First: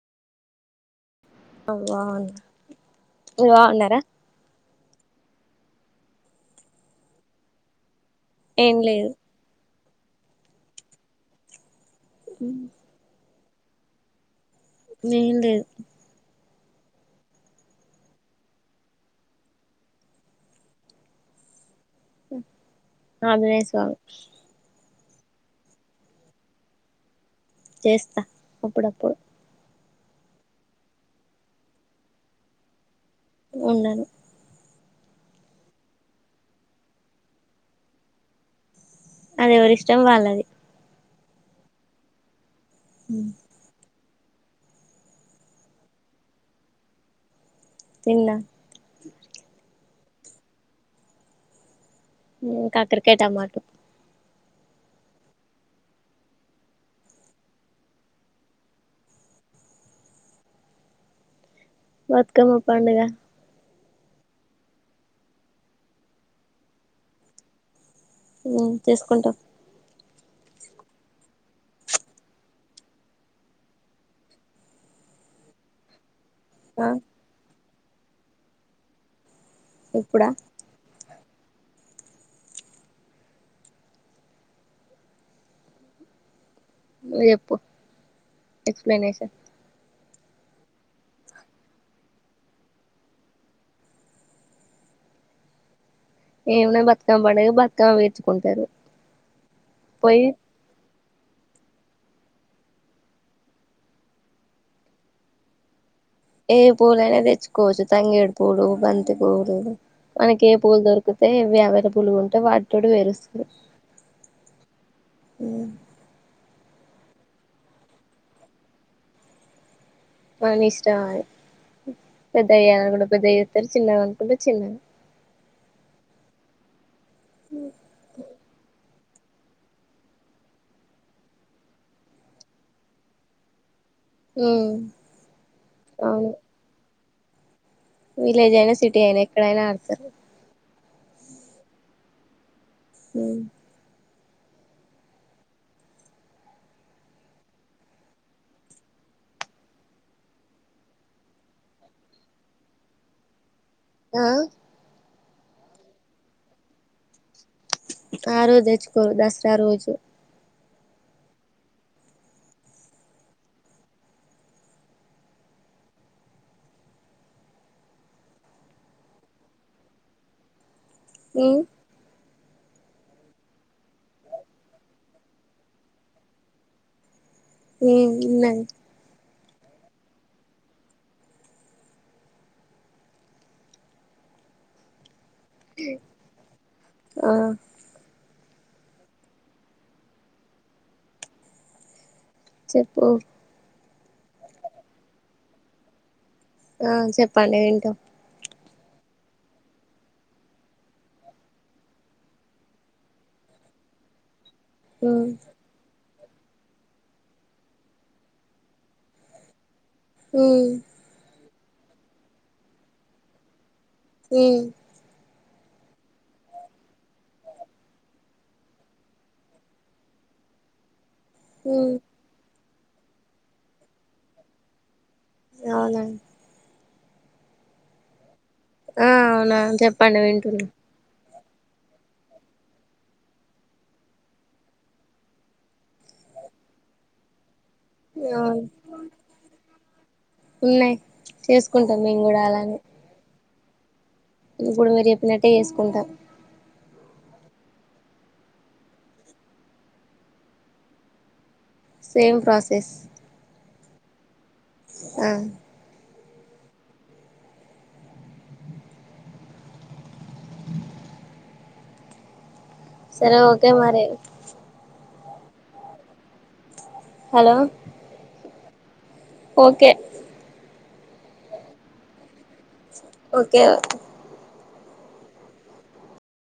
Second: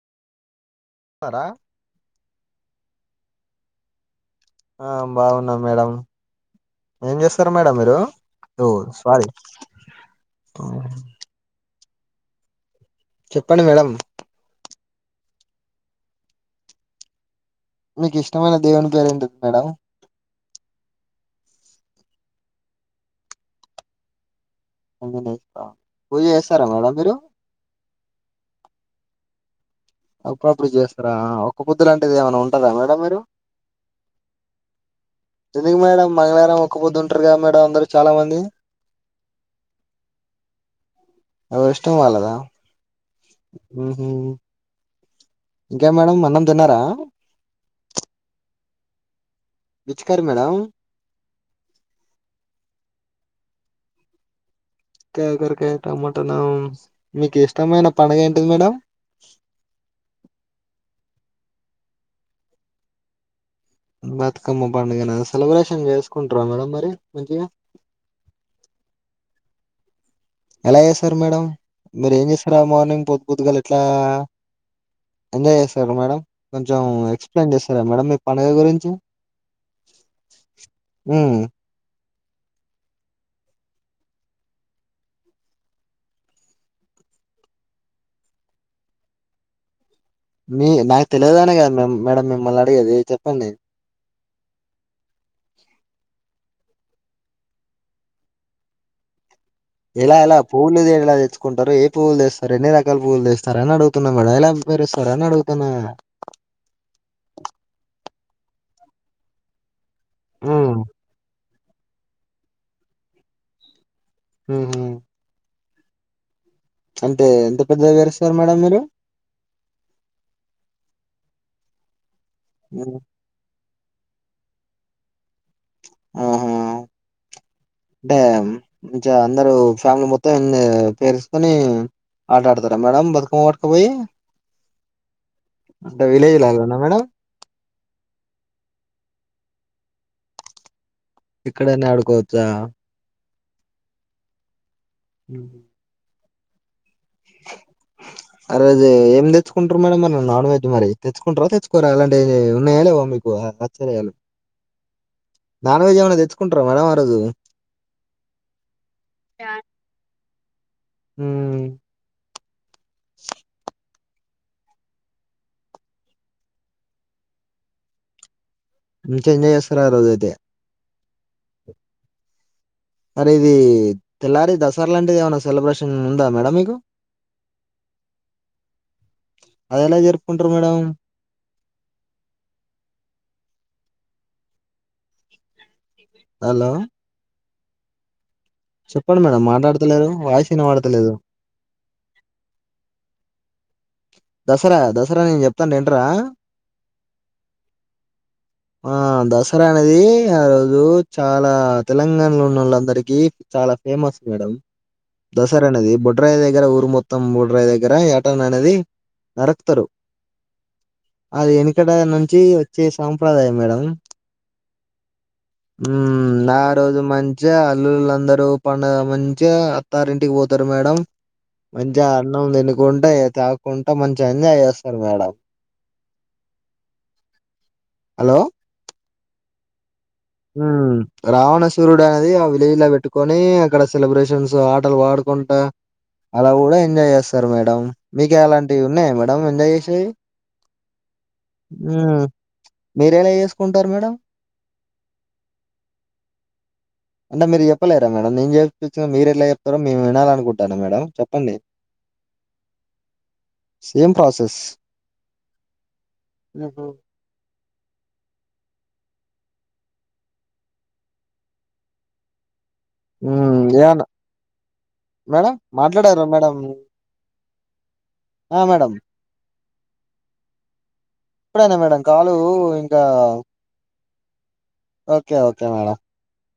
న్నారా అవ్వ ఇంగ బాగున్నారా ఆ బాగున్నా మేడం ఏం చేస్తారు మేడం మీరు డు ఏం లేదు స్వారీ ఆ ఉ చెప్పండి మేడం ఏం లేదు మీకు ఇష్టమైన దేవుని పేరేమిటి మేడం ఆంజనేయ స్వామి ఆంజనేయ స్వామ పూజ చేస్తారా మేడం మీరు చేస్తా అప్పుడప్పుడు అప్పుడప్పుడు చేస్తారా ఒక్క పొద్దు లాంటిది ఏమైన ఉంటరా మేడం మీరు ఉండను ఎందుకు మేడం మంగళవారం ఒక్కపోద్దుంటారు కదా మేడం అందరు చాలా మంది అది ఎవరిష్టం వాళ్ళది ఎవరిష్టం వాలదా ఉ ఉ ఇంకా మేడం అన్నం తిన్నారా తిన్నా విచ్ కర్రీ మేడం కాకరకాయ, టమాట కాకరకాయ టమట నా మీకు ఇష్టమైన పండగ ఏంటిది మేడం బతుకమ్మ పండగ బతుకమ్మ పండుగన సెలబ్రేషన్ చేసుకుంటార మేడం మరి మంచిగా ఉ చేసుకుంటాం ఎలా చేస్తారు మేడం మీరు ఏం చేస్తారా మార్నింగ్ పొద్దు పొద్దుగాల ఇట్లా ఎంజాయ్ చేస్తార మేడం కొంచెం ఆ ఎక్స్ప్లెయిన్ చేస్ సరే మేడం మీ పండుగ గురించి ఇప్పుడ ఉ నువ్వు చెప్పు ఎక్స్ప్లెనేషన్ మీ నాకు తెలియదనే కదా మేడం మిమ్మల్ని అడిగేది చెప్పండి ఏమనా బతుకమ్మ పండగ బతుకమ్మ వేర్చుకుంటారు ఎలా ఎలా పూవులేద ఎ ఇలా తెచ్చుకుంటారు ఏ పువ్వులు చేస్తారు ఎన్ని రకాల పువ్వులు చేస్తారని అడుగుతున్నా మేడం ఎలా పేరుస్తారు అని అడుగుతున్నా ఏ పూలైనా తెచ్చుకోవచ్చు తంగేడు పూలు, బంతి పూలు మనకి ఏ హ్మ్. పూలు దొరుకుతే వే అవైలబుల్గా ఉంటే వాటితోడు వేరుస్తరు ఉ ఉ అంటే ఎంత పెద్దగ పేరుస్తారు మేడం మీరు మన ఇష్టం అది పెద్దగ హ్మ్. ఎయ్యాలకుంటె పెద్దవి ఎత్తరు చిన్నగా అనుకుంటే చిన్నగ ఆహా డ్యాం [unintelligible] అందరు ఫ్యామిలీ మొత్తం అన్ని పేరుసుకొని ఆటడుతారా మేడం బతుకమ్మ ఆ పోయి అంటే అవును విలేజ్ లాగన మేడం విలేజ్ అయినా సిటీ అయినా ఎక్కడైనా ఆడతారు ఇక్కడైన ఆడుకోవచ్చా ఉహు అరేజె ఏం తెచ్చుకుంటారు మేడం మరి నాన్ వెజ్ మరి తెచ్చుకుంటారా తెచ్చుకోరా అలాంటి ఉన్నాయా లేవా మీకు ఆశ్చర్యాలు ఆ నాన్ వెజ్ ఏమైనా దెచ్చుకుంటారా మేడం ఆ రోజు ఆ రోజు దెచ్చుకోరు దసరా రోజు ఊ మంచిగా ఎంజాయ్ జేస్తారు ఆ రోజు అయితే ఏ మరి ఇది తెల్లారి దసరా లాంటిది ఏమైనా సెలబ్రేషన్ ఉందా మేడం మీకు ఉ ఉన్నాయ్ అదేలా జరుపుకుంటారు మేడం హలో ఆ చెప్పండి మేడం మాట్లాడతలేరు వాయిస్ వినబడతలేదు చెప్పు దసరా దసరా నేను జొప్తా ఇంటరా ఆ చెప్పండి వింట ఆ దసరా అనేది ఆ రోజు చాలా తెలంగాణలో ఉన్న వాళ్ళందరికి చాలా ఫేమస్ మేడం ఉమ్ దసరా అనేది బొడ్ బొడ్రాయి దగ్గర ఊరు మొత్తం బొడ్రాయి దగ్గర ఏటన్ అనేది నరక్తరు ఉ అది వెనుకడ నుంచి వచ్చే సాంప్రదాయం మేడం ఉ ఉ ఆ రోజు మంచిగా అల్లులందరు పండుగ మంచిగా అత్తారింటికి పోతారు మేడం ఉమ్ మంచిగా అన్నం దినిక్ ఉంటాయి కదా తాగు కుంట మంచిగా ఎంజాయ్ జేస్ అవునా అలో ఆ అవునా జెప్ పండి వింటున్న రావణసూరుడు అది ఆ విలేజ్ లో పెట్టుకొని అక్కడ సెలబ్రేషన్స్ ఆటలు పాడుకుంటా అలా కూడా ఎంజాయ్ చేస్తారు మరి మీకు అవును అలాంటివి ఉన్నాయా మేడం ఎంజాయ్ చేసేవి ఉన్నాయి ఉ చేసుకుంటాం మేము కూడా అలానే మీరు ఎలా చేస్ కుంటారు మేడం ఇప్పుడు మీరు చెప్పినట్టే చేసుకుంటాం అంటే మీరు చెప్పలేరా మేడం నేను చెప్పిన మీరు ఎట్లా చెప్తారో మేము వినాలనుకుంటాను మేడం చెప్పండి సేమ్ ప్రాసెస్ సేమ్ ప్రాసెస్ ఆ ఓహో సరే హ్మ్. ఓకే మరి ఏమన్నా మేడం మాట్లాడారా మేడం హలో ఆ మేడం ఓకే ఇప్పుడేనా మేడం కాలు ఇంకా ఓకే ఓకే ఓకే మేడం